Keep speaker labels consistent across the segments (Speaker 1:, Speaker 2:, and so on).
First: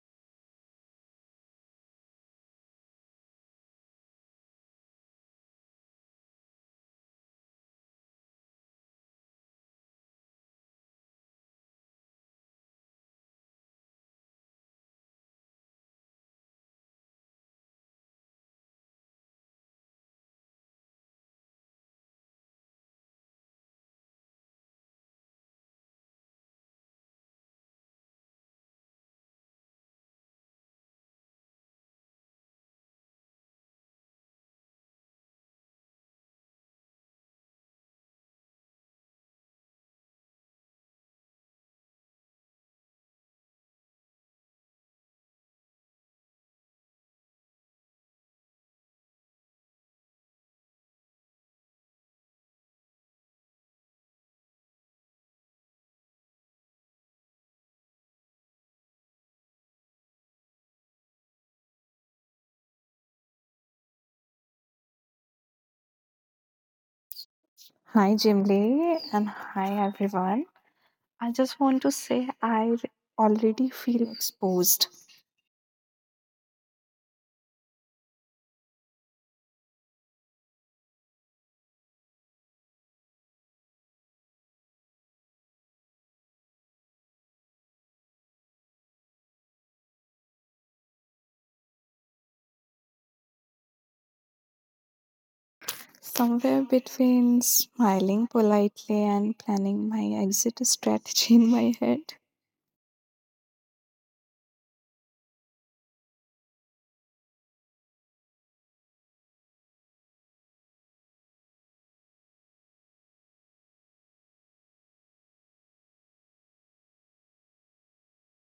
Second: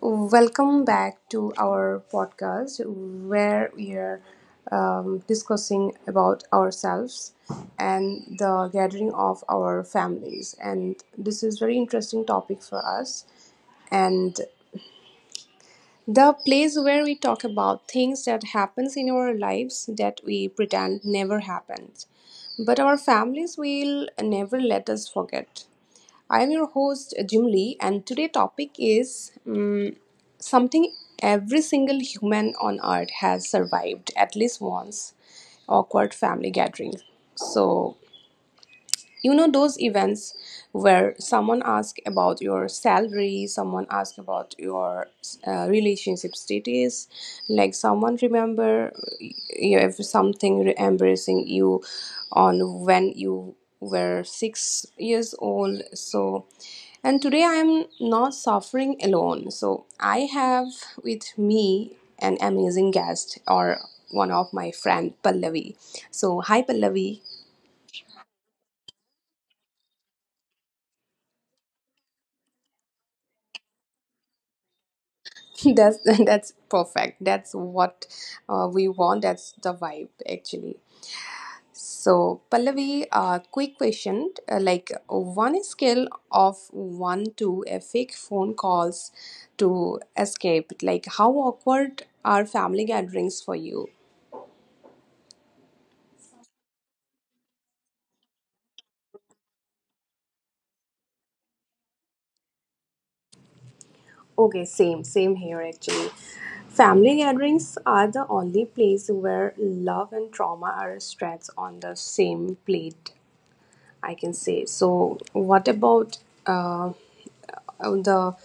Speaker 1: welcome back to our podcast where we are discussing about ourselves and the gathering of our families. And this is very interesting topic for us. And the place where we talk about things that happens in our lives that we pretend never happened. But our families will never let us forget. I am your host Jim Lee and today topic is something every single human on earth has survived at least once awkward family gathering. So you know those events where someone asks about your salary, someone asks about your relationship status, like someone remember you have something embarrassing you on when you were 6 years old. So and today I am not suffering alone, so I have with me an amazing guest, or one of my friend Pallavi. So hi Pallavi.
Speaker 2: Hi, Jimli, and hi, everyone. I just want to say I already feel exposed.
Speaker 1: that's that's perfect, that's what we want, that's the vibe actually. So Pallavi, quick question, like one skill of one to a fake phone calls to escape, like how awkward are family gatherings for you?
Speaker 2: Somewhere between smiling politely and planning my exit strategy in my head.
Speaker 1: Okay, same here actually. Family gatherings are the only place where love and trauma are stretched on the same plate, I can say. So, what about uh, the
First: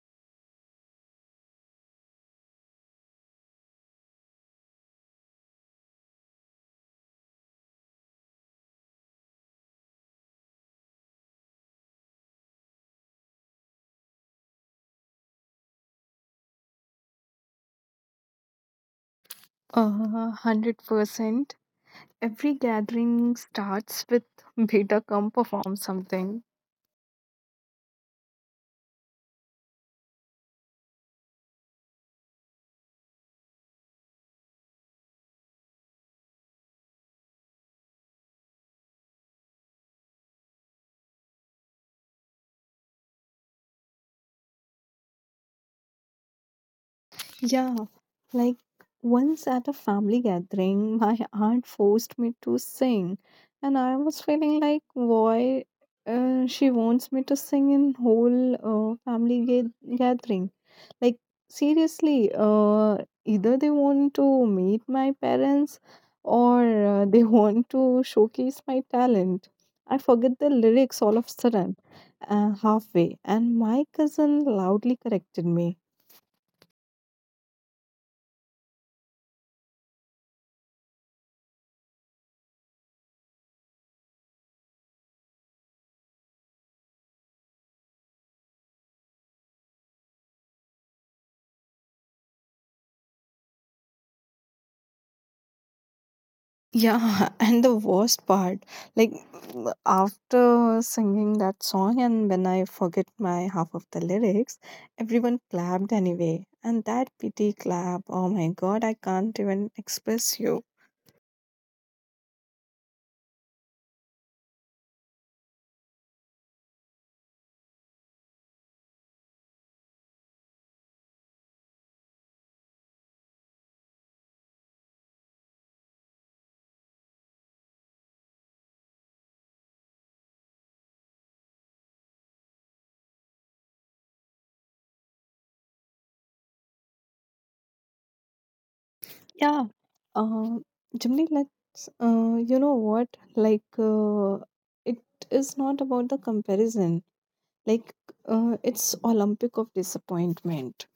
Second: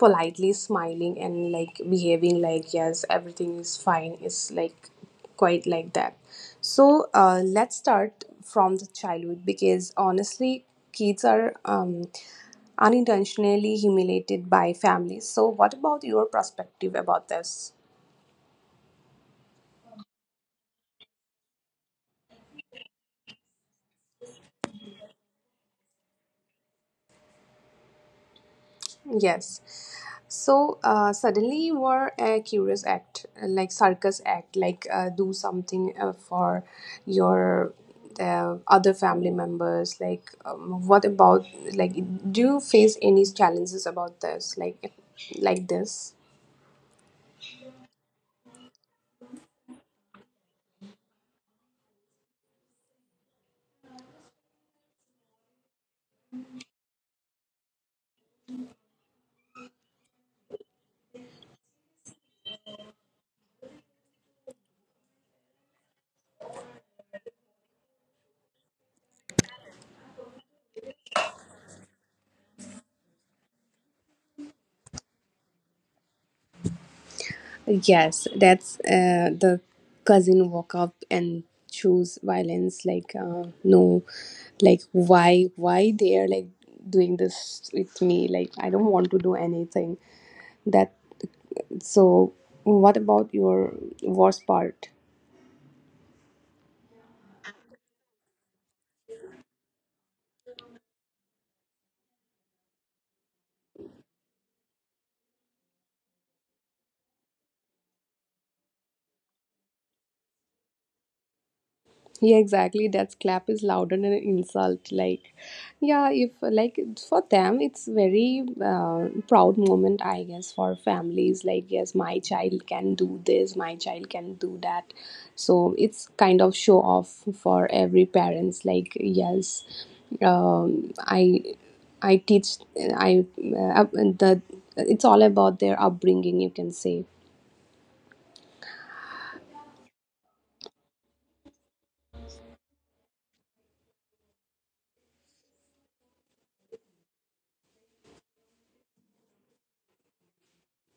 Speaker 1: politely smiling and like behaving like yes, everything is fine? Is like quite like that. So, let's start from the childhood because honestly, kids are unintentionally humiliated by families. So, what about your perspective about this?
Speaker 2: 100%. Every gathering starts with beta come perform something.
Speaker 1: Yes. So suddenly you are a curious act, like circus act, like do something for your other family members. Like, what about like? Do you face any challenges about this, like this?
Speaker 2: Yeah. Like, once at a family gathering, my aunt forced me to sing, and I was feeling like why she wants me to sing in whole gathering. Like seriously, either they want to meet my parents or they want to showcase my talent. I forget the lyrics all of a sudden, halfway, and my cousin loudly corrected me.
Speaker 1: Yes, that's the cousin walk up and choose violence. Like, no, like why they are like doing this with me? Like, I don't want to do anything. That so what about your worst part?
Speaker 2: Yeah, and the worst part, like after singing that song, and when I forget my half of the lyrics, everyone clapped anyway. And that pity clap, oh my god, I can't even express you.
Speaker 1: Yeah, exactly. That clap is louder than an insult. Like, yeah, if like for them, it's very proud moment, I guess, for families. Like, yes, my child can do this, my child can do that. So it's kind of show off for every parents. Like, yes, um, I I teach I the. It's all about their upbringing, you can say.
Speaker 2: Yeah, um, Jimmy, let's, you know what? Like, it is not about the comparison, like, it's Olympic of disappointment.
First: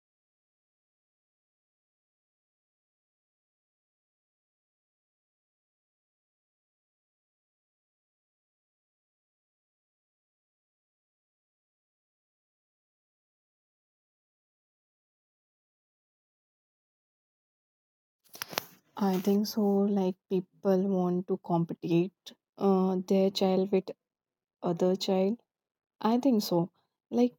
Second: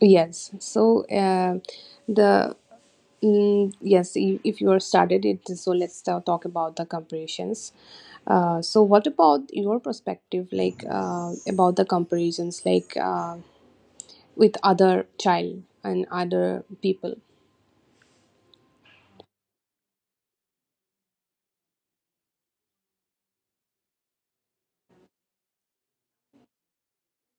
Speaker 1: Yes. So, the yes, if you are started it, so let's talk about the comparisons. So, what about your perspective, like about the comparisons, like with other child and other people?
Speaker 2: I think so. Like people want to compete their child with other child. I think so. Like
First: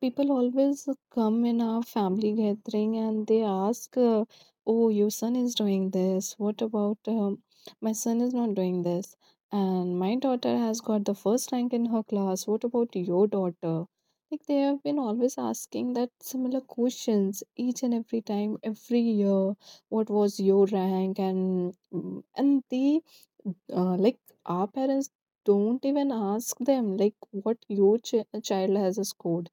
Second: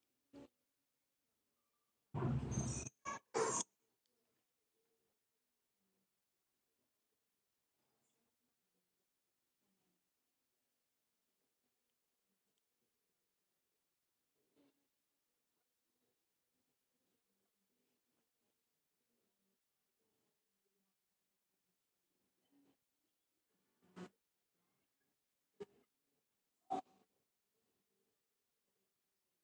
Speaker 2: people always come in our family gathering and they ask, "Oh, your son is doing this. What about my son is not doing this? And my daughter has got the first rank in her class. What about your daughter?" Like they have been always asking that similar questions each and every time, every year. What was your rank? And mm, and they like our parents don't even ask them like what your child has scored,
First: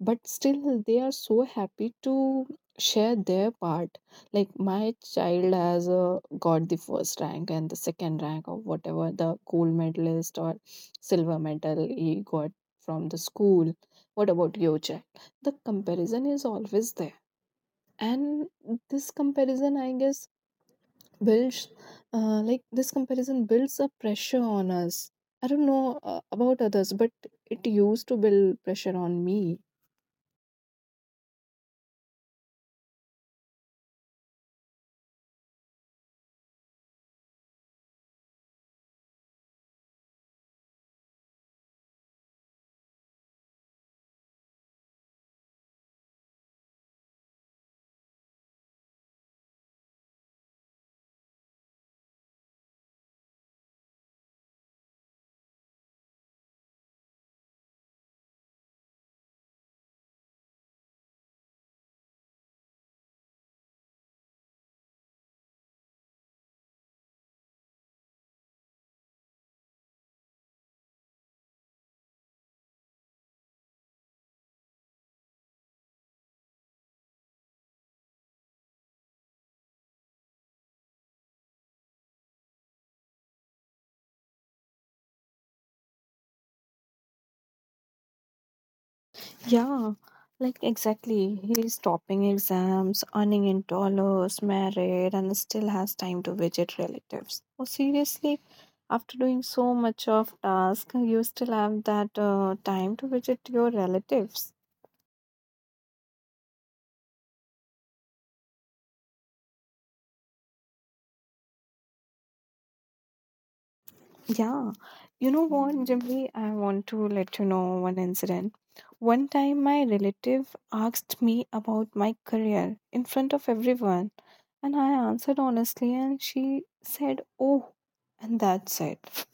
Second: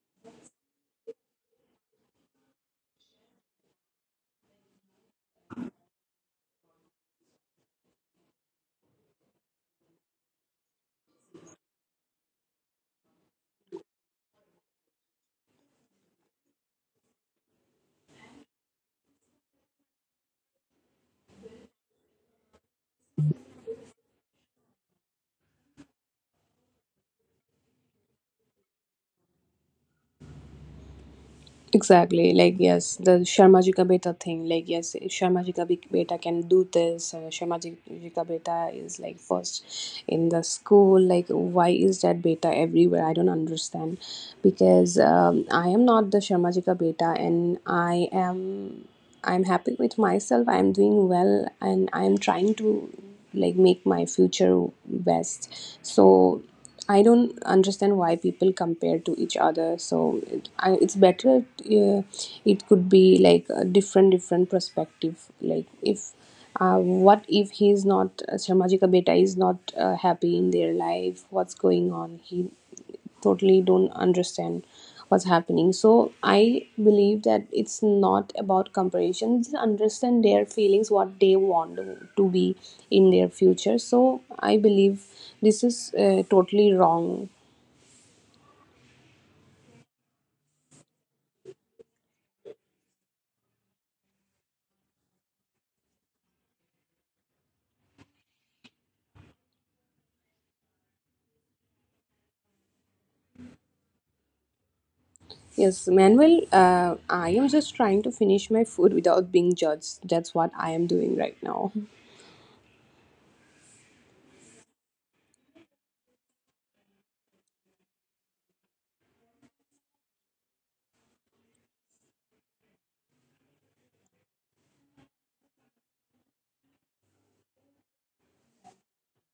Speaker 2: but still they are so happy to share their part, like my child has got the first rank and the second rank or whatever, the gold medalist or silver medal he got from the school. What about your child? The comparison is always there, and this comparison, I guess, builds like this comparison builds a pressure on us. I don't know about others, but it used to build pressure on me.
Speaker 1: Exactly. Like yes, the Sharma ji ka beta thing. Like yes, Sharma ji ka be- beta can do this. Sharma ji ka beta is like first in the school. Like why is that beta everywhere? I don't understand. Because I am not the Sharmajika beta and I'm happy with myself. I'm doing well and I'm trying to like make my future best. So I don't understand why people compare to each other. So it's better. It could be like a different perspective. Like if what if he's not Sharmajika Beta is not happy in their life? What's going on? He totally don't understand what's happening. So I believe that it's not about comparison, just understand their feelings, what they want to be in their future. So I believe this is totally wrong.
Speaker 2: Yeah, like exactly. He's topping exams, earning in dollars, married, and still has time to visit relatives. Oh, seriously, after doing so much of task, you still have that time to visit your relatives.
Speaker 1: Yes Manuel, I am just trying to finish my food without being judged. That's what I am doing right now.
Speaker 2: Yeah, you know what, Jimmy? I want to let you know one incident. One time, my relative asked me about my career in front of everyone, and I answered honestly, and she said, "Oh," and that's it.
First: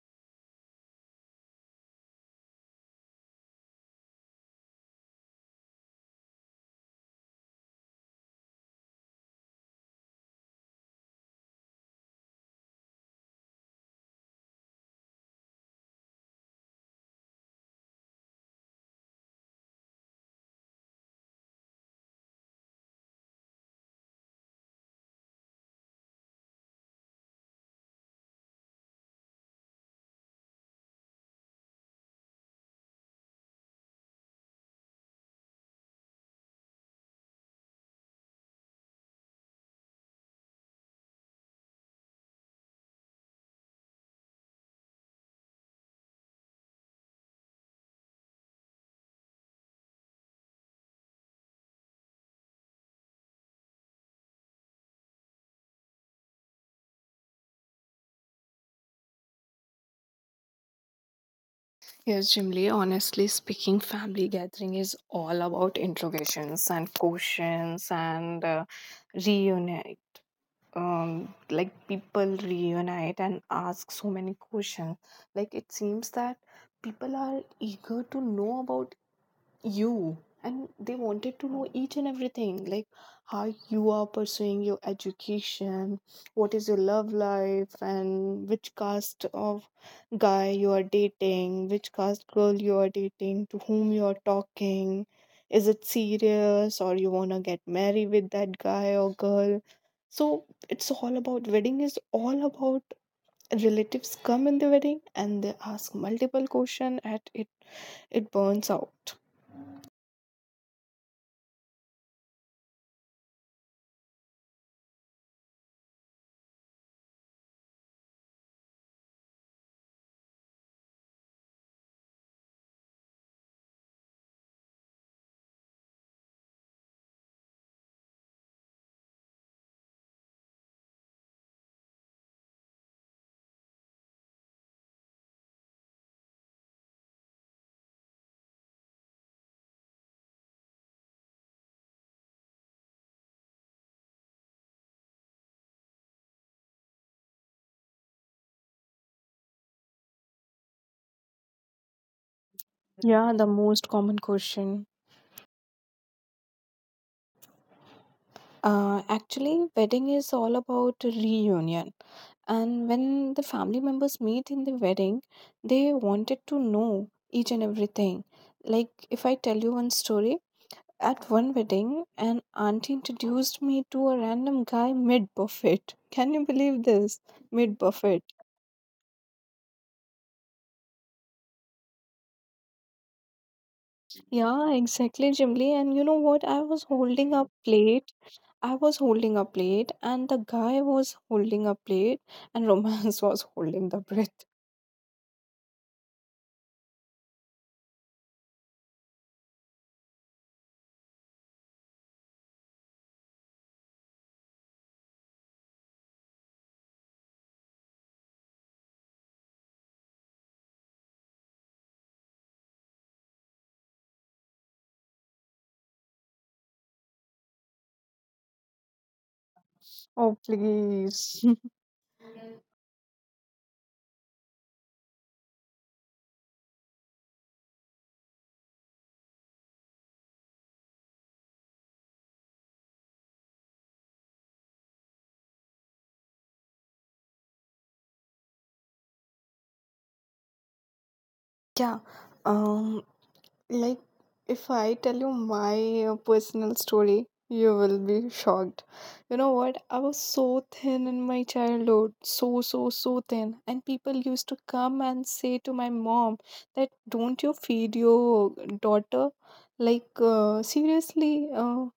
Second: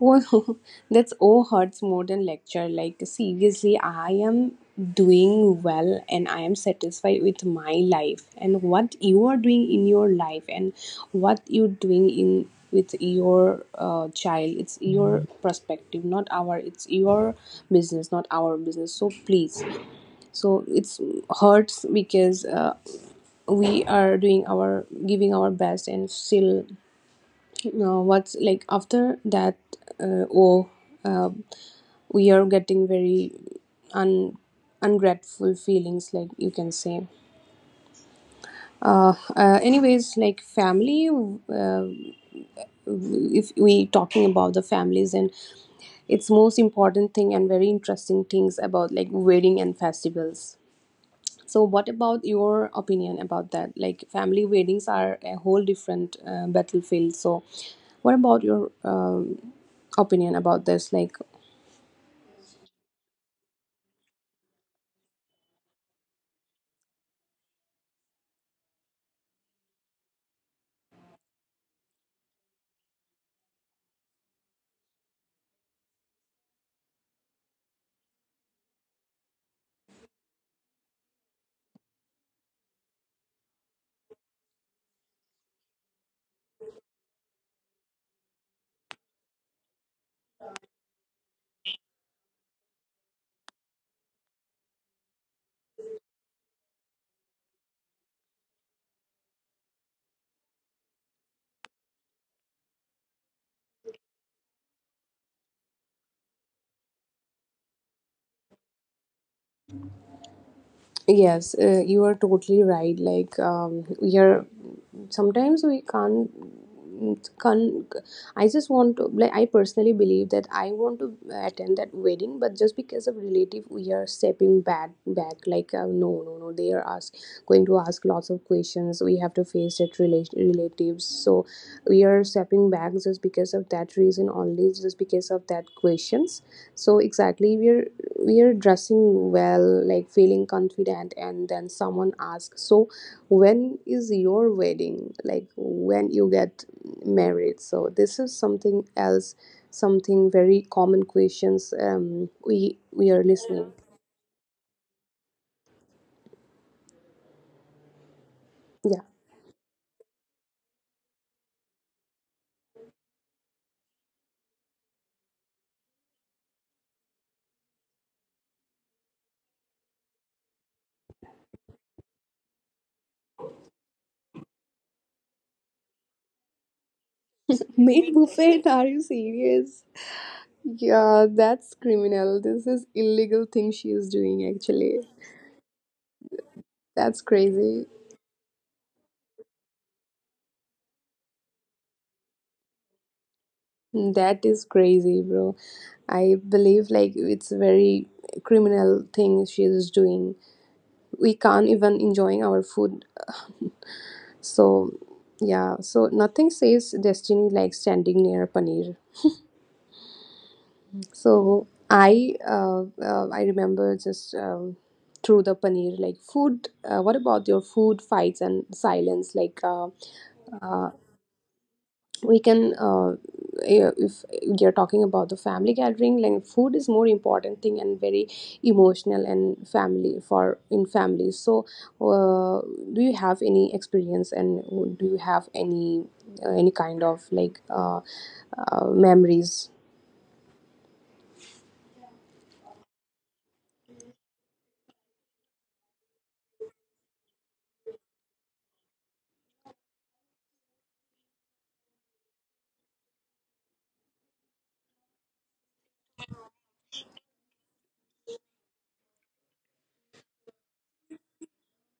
Speaker 1: Oh, that's oh, hurts more than lecture. Like seriously, I am doing well and I am satisfied with my life, and what you are doing in your life and what you're doing in with your child, it's your perspective, not our. It's your business, not our business. So please, so it's hurts because we are doing our giving our best and still now, what's like after that? Uh, oh, uh, we are getting very un ungrateful feelings, like you can say. Anyways, like family, if we talking about the families and its most important thing and very interesting things about like wedding and festivals. So, what about your opinion about that? Like, family weddings are a whole different battlefield. So, what about your opinion about this? Like,
Speaker 2: Yes, Jimli, honestly speaking, family gathering is all about interrogations and questions and reunion. Like people reunite and ask so many questions. Like it seems that people are eager to know about you, and they wanted to know each and everything, like how you are pursuing your education, what is your love life, and which caste of guy you are dating, which caste girl you are dating, to whom you are talking, is it serious or you want to get married with that guy or girl. So it's all about wedding is all about relatives come in the wedding and they ask multiple question, and it burns out.
Speaker 1: yes, you are totally right. Like we are sometimes we can't. Can I just want to like I personally believe that I want to attend that wedding, but just because of relative, we are stepping back. Like no, no, no, they are ask going to ask lots of questions. We have to face that relatives, so we are stepping back just because of that reason only, just because of that questions. So exactly we're dressing well, like feeling confident, and then someone asks, so when is your wedding, like when you get married? So this is something else, something very common questions. Um, we are
Speaker 2: Yeah, the
Speaker 1: listening.
Speaker 2: most common question.
Speaker 1: Yeah,
Speaker 2: Actually, wedding is all about reunion. And when the family members meet in the wedding, they wanted to know each and everything. Like, if I tell you one story, at one wedding, an auntie introduced me to a random guy mid buffet. Can you believe this? Mid
Speaker 1: meat
Speaker 2: buffet.
Speaker 1: buffet, are you serious? Yeah, that's criminal. This is illegal thing she is doing
Speaker 2: Yeah,
Speaker 1: actually.
Speaker 2: exactly, Jimly. And you know what?
Speaker 1: That's crazy.
Speaker 2: I was holding a plate, and the guy was holding a plate, and romance was holding the
Speaker 1: That
Speaker 2: breath.
Speaker 1: is crazy, bro. I believe like it's very criminal thing she is doing. We can't even enjoying our food. So yeah, so nothing says destiny like standing near paneer. So I remember just through the paneer like food. What about your food fights and silence? Like
Speaker 2: Oh,
Speaker 1: uh,
Speaker 2: please.
Speaker 1: we can eh, if you're talking about the family gathering, like food is more important thing and very emotional and family for in families. So uh, do you have any experience and do you have any kind of like memories?
Speaker 2: Yeah, um, like if I tell you my personal story, you will be shocked. You know what? I was so thin in my childhood, so, so, so thin. And people used to come and say to my mom that don't you feed your daughter? Like, seriously,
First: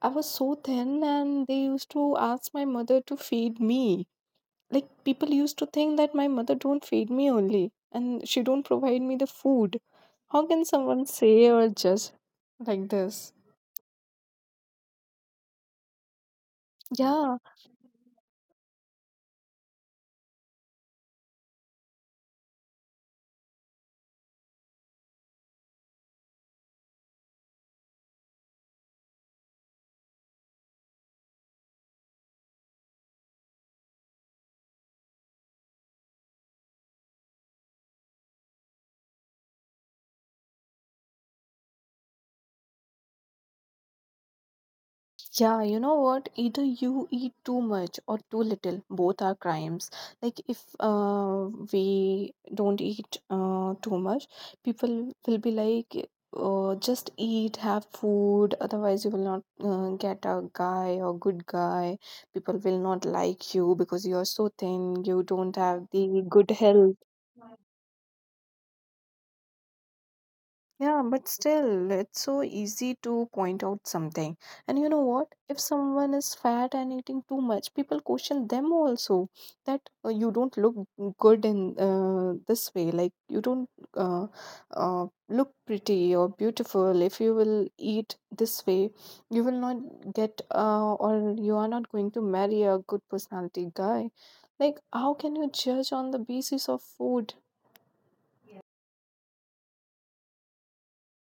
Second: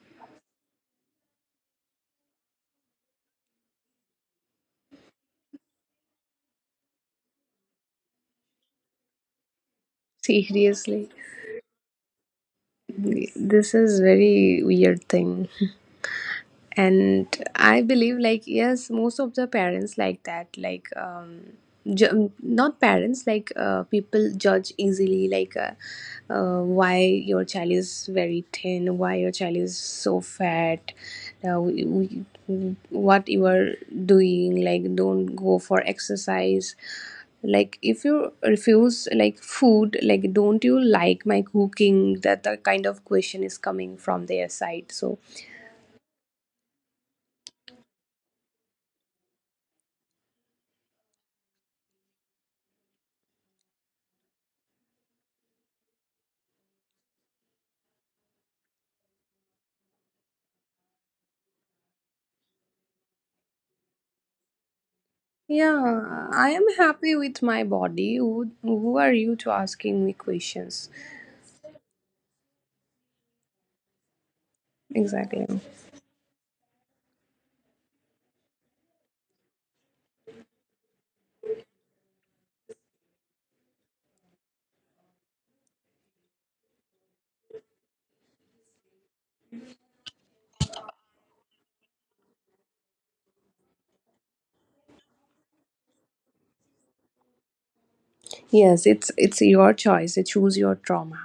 Speaker 2: I was so thin, and they used to ask my mother to feed me. Like people used to think that my mother don't feed me only, and she don't provide me the food. How can someone
Speaker 1: Seriously,
Speaker 2: say or judge like this?
Speaker 1: this is very weird thing.
Speaker 2: Yeah.
Speaker 1: And I believe like yes, most of the parents like that, like um, not parents, like people judge easily, like why your child is very thin, why your child is so fat? Uh, what you are doing, like don't go for exercise, like if you refuse like food, like don't you like my cooking? That the kind of question is coming from their side. So
Speaker 2: Yeah, you know what? Either you eat too much or too little. Both are crimes. Like if we don't eat too much, people will be like, just eat, have food. Otherwise, you will not get a guy or good guy. People will not like you because you are so thin. You don't have the
Speaker 1: yeah,
Speaker 2: good
Speaker 1: I am
Speaker 2: health.
Speaker 1: happy with my body. Who are you to asking me questions?
Speaker 2: Yeah, but still, it's so easy to point out something. And you know what?
Speaker 1: Exactly.
Speaker 2: If someone is fat and eating too much, people question them also that you don't look good in this way. Like, you don't uh, look pretty or beautiful. If you will eat this way, you will not get, or you are not going to marry a good personality guy. Like, how can you judge on the basis of food?
Speaker 1: Yes, it's your choice. You choose your trauma.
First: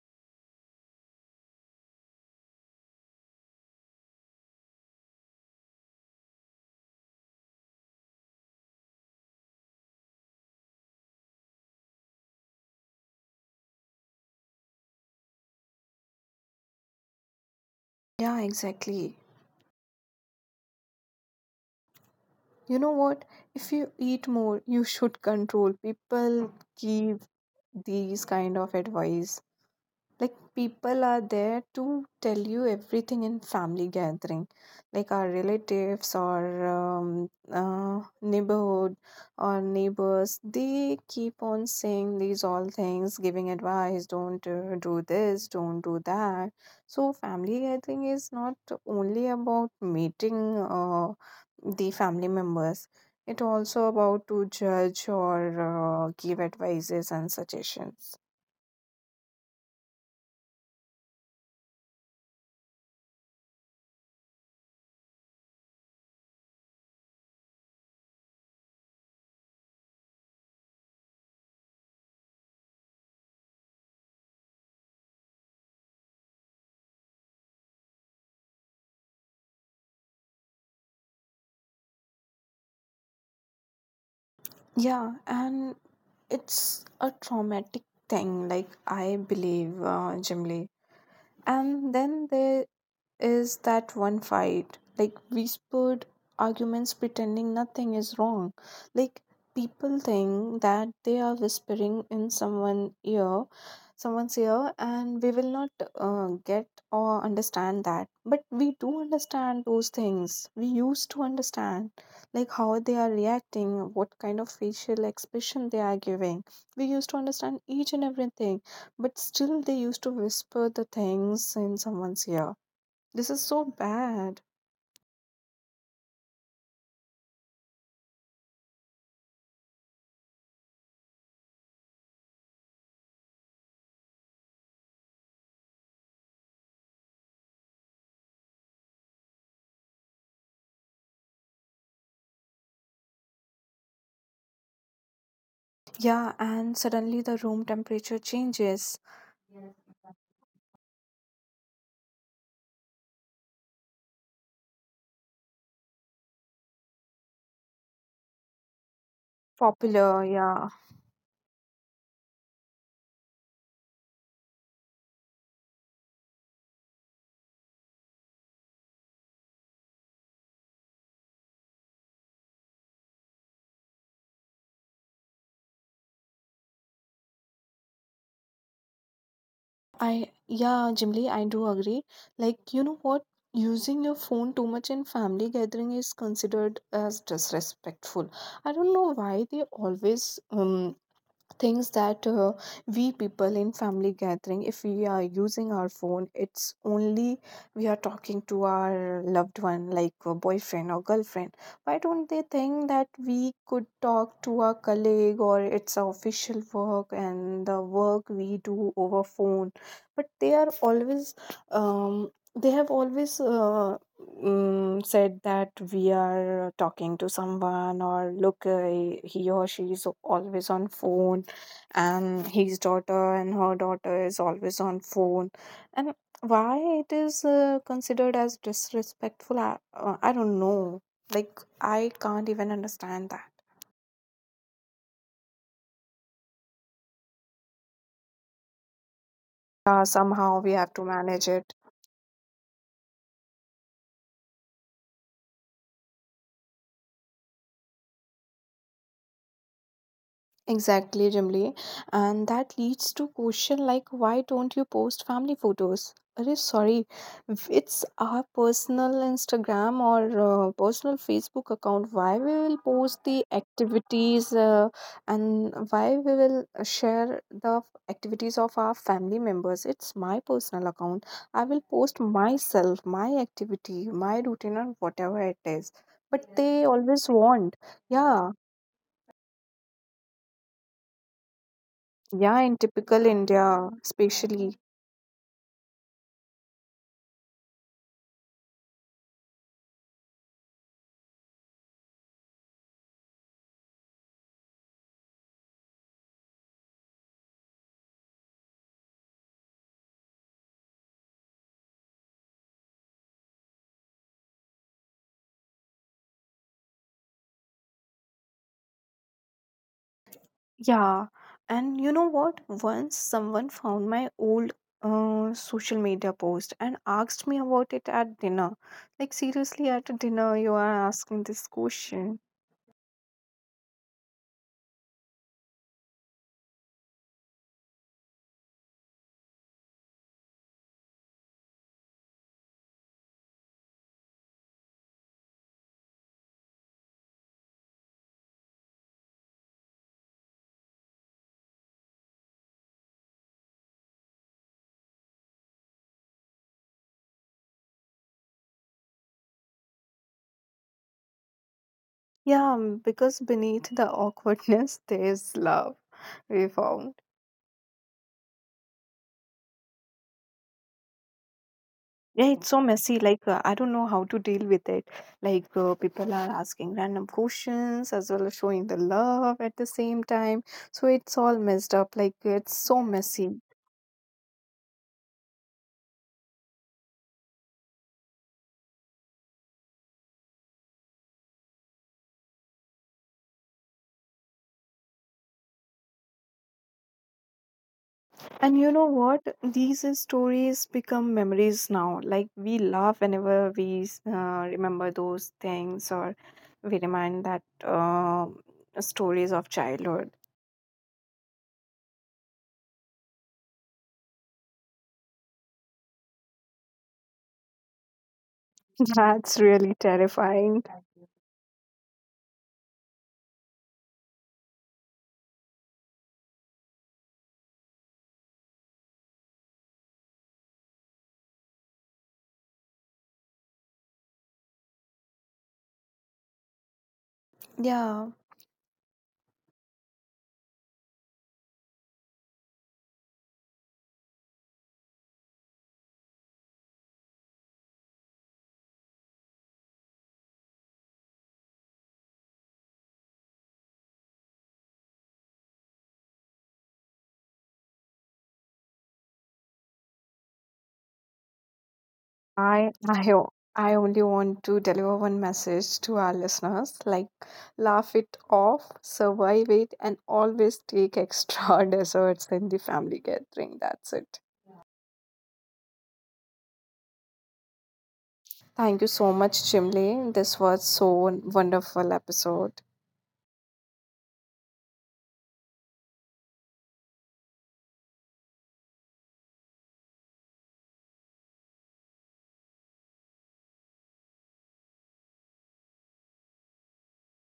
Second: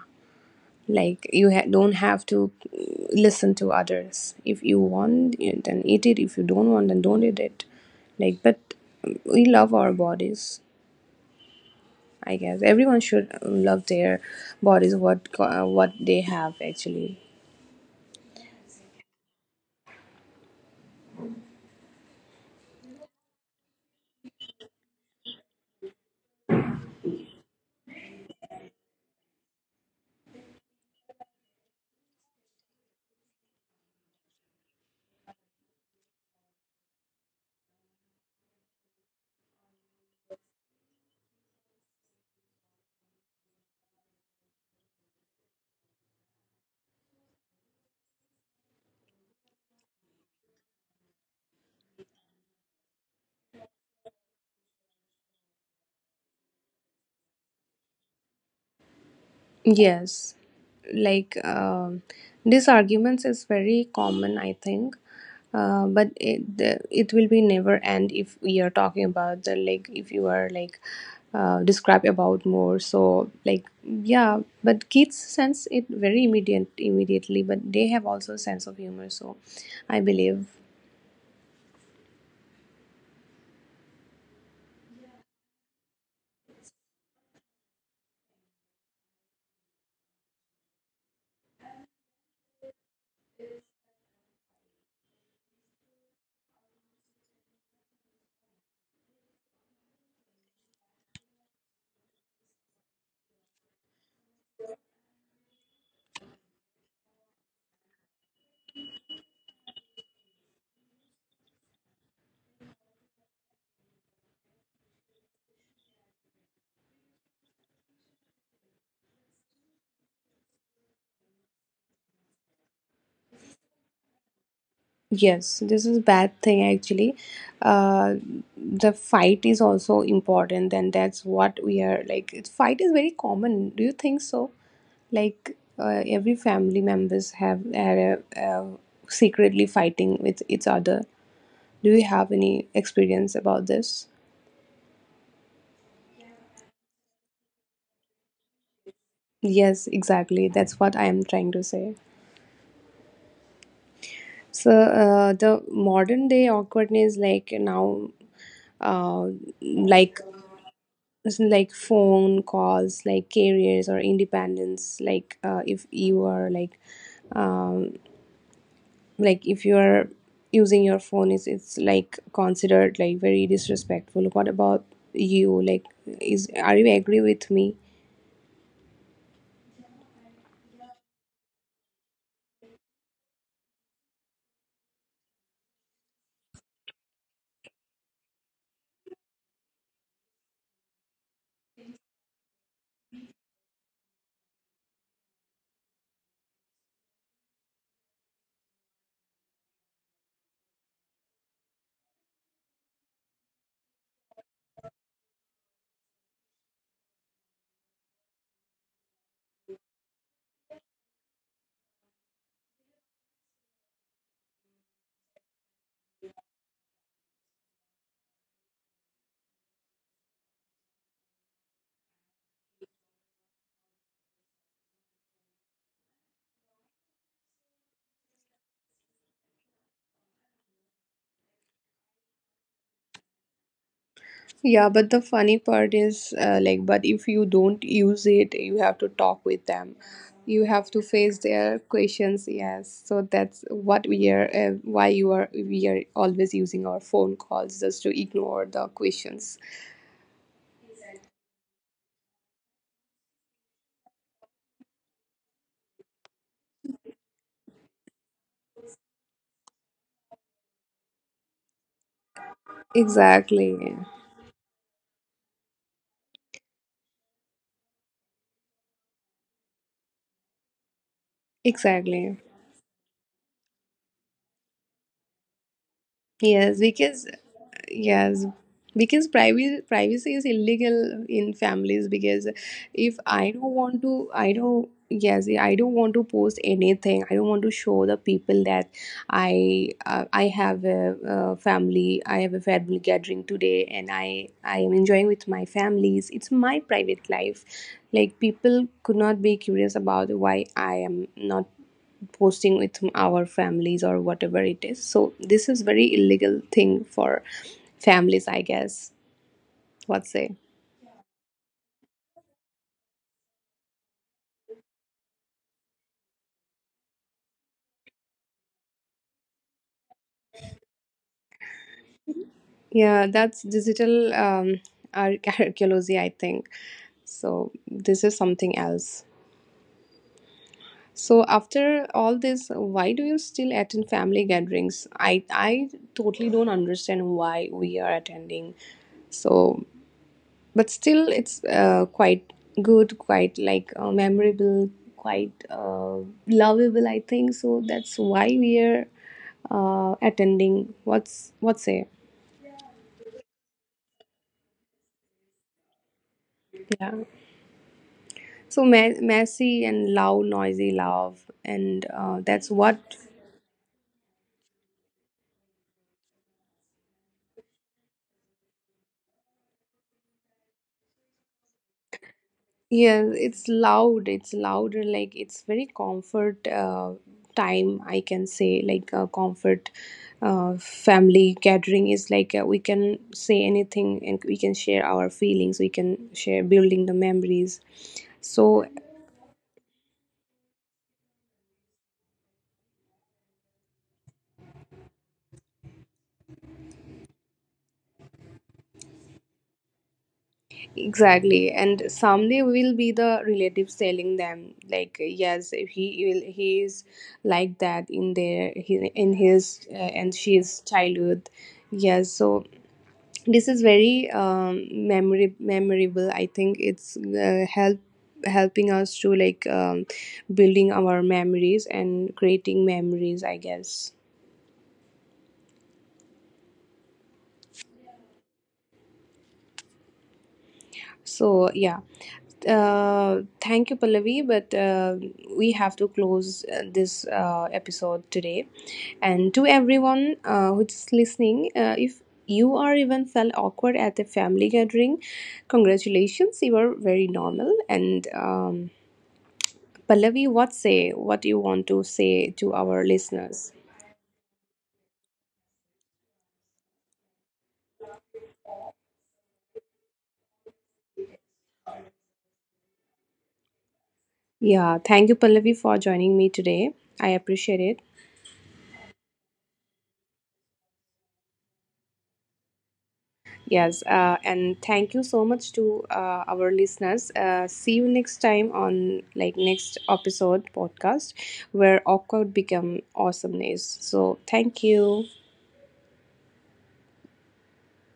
Speaker 1: Like you don't have to listen to others. If you want, then eat it. If you don't want, then don't eat it. Like, but we love our bodies. I guess everyone should love their bodies. What what they have actually.
Speaker 2: Yeah, exactly. You know what? If you eat more, you should control. People give these kind of advice, like people are there to tell you everything in family gathering, like our relatives or neighborhood or neighbors. They keep on saying these all things, giving advice, don't do this, don't do that. So family gathering is not only about meeting the family members. It also about to judge or give advices and suggestions.
Speaker 1: Yes, like this arguments is very common, I think. But it will be never end if we are talking about the like if you are like describe about more. So like yeah, but kids sense it very immediately. But they have also sense of humor. So I believe.
Speaker 2: Yeah, and it's a traumatic thing, like I believe generally. And then they is that one fight, like whispered arguments pretending nothing is wrong. Like people think that they are whispering in someone's ear, and we will not get or understand that. But we do understand those things. We used to understand, like how they are reacting, what kind of facial expression they are giving. We used to understand each and everything, but still they used to whisper the things in someone's ear. This is so bad.
Speaker 1: Yes, this is bad thing actually. Uh, the fight is also important, and that's what we are like. Fight is very common. Do you think so? Like every family members have are secretly fighting with each other. Do you have any experience about this?
Speaker 2: Yeah, and suddenly the room temperature changes.
Speaker 1: Yes, exactly. That's what I am trying to say. So the modern day awkwardness, like now, uh, like
Speaker 2: Popular, yeah.
Speaker 1: it's like phone calls like careers or independence, like if you are um, like if you are using your phone, it's like considered like very disrespectful. What about you, like is are you agree with me?
Speaker 2: I yeah, Jimly, I do agree. Like, you know what? Using your phone too much in family gathering is considered as disrespectful. I don't know why they always things that we people in family gathering, if we are using our phone, it's only we are talking to our loved one like a boyfriend or girlfriend. Why don't they think that we could talk to our colleague or it's our official work and the work we do over phone? But they are always um, they have always mm, said that we are talking to someone, or look, he or she is always on phone, and his daughter and her daughter is always on phone. And why it is considered as disrespectful, I don't know. Like I can't even understand that.
Speaker 1: Yeah, but the funny part is like, but if you don't use it, you have to talk with them.
Speaker 2: Uh, somehow
Speaker 1: You
Speaker 2: we
Speaker 1: have
Speaker 2: have
Speaker 1: to
Speaker 2: to
Speaker 1: face
Speaker 2: manage it.
Speaker 1: their questions. Yes, so that's what we are. Why you are we are always using our phone calls just to ignore the questions.
Speaker 2: Exactly, Jimli. And that leads to question like why don't you post family photos? Arey, sorry, if it's our personal Instagram or personal Facebook account. Why we will post the
Speaker 1: Exactly.
Speaker 2: activities and why we will share the activities of our family members? It's my personal account. I will post
Speaker 1: Exactly.
Speaker 2: myself, my activity, my routine, or whatever it is. But
Speaker 1: Yes,
Speaker 2: they
Speaker 1: because
Speaker 2: always want,
Speaker 1: yes,
Speaker 2: yeah.
Speaker 1: because privacy is illegal in families, because
Speaker 2: Yeah, in
Speaker 1: if
Speaker 2: typical
Speaker 1: I don't
Speaker 2: India,
Speaker 1: want to, I
Speaker 2: especially.
Speaker 1: don't, yes, I don't want to post anything, I don't want to show the people that I I have a, uh, family, I have a family gathering today and I am enjoying with my families. It's my private life. Like people could not be curious about why I am not posting with our families or whatever it is. So this is very illegal thing for families, I guess. What say?
Speaker 2: Yeah. And you know what? Once someone found my old social media post and asked me about it at dinner. Like, seriously, at a dinner, you are asking this question.
Speaker 1: Yeah, that's digital archaeology, I think. So this is something else. So after all this, why do you still attend family gatherings? I totally don't understand why we are attending. So, but still, it's quite good, quite like memorable, quite lovable, I think. So that's why we are attending. What's it?
Speaker 2: Yeah, because beneath the awkwardness, there's love we found.
Speaker 1: Yeah. So messy and loud noisy love, and
Speaker 2: Yeah, it's
Speaker 1: that's
Speaker 2: so
Speaker 1: what
Speaker 2: messy. Like, I don't know how to deal with it. Like, people are asking random questions as well as showing the love at the same time. So it's all messed up. Like, it's so
Speaker 1: yeah,
Speaker 2: messy.
Speaker 1: it's loud, it's louder. Like it's very comfort time, I can say, like a comfort family gathering is like we can say anything and we can share our feelings, we can share building the memories.
Speaker 2: And you
Speaker 1: So
Speaker 2: know what? These stories become memories now. Like, we laugh whenever we remember those things or we remind that stories of childhood.
Speaker 1: exactly, and someday will be the relatives telling them like, yes, he will, he is like that in their he, in
Speaker 2: That's
Speaker 1: his
Speaker 2: really
Speaker 1: and
Speaker 2: terrifying.
Speaker 1: she's childhood. Yes, so this is very memory memorable. I think it's helping us to like building our memories and creating memories, I guess.
Speaker 2: Yeah.
Speaker 1: So yeah, thank you, Pallavi. But we have to close this episode today. And to everyone who's listening, if you are even felt awkward at a family gathering, congratulations, you are very normal. And Pallavi, what say? What you want to say to
Speaker 2: I
Speaker 1: our
Speaker 2: I o-
Speaker 1: listeners?
Speaker 2: I only want to deliver one message to our listeners like laugh it off, survive it, and always take extra desserts in the family gathering. That's it.
Speaker 1: Yeah, thank you, Pallavi, for joining me today. I appreciate it.
Speaker 2: Thank you so much, Chimley. This was so wonderful episode.
Speaker 1: Yes, and thank you so much to our listeners. See you next time on like next episode podcast where awkward become awesomeness. So thank you.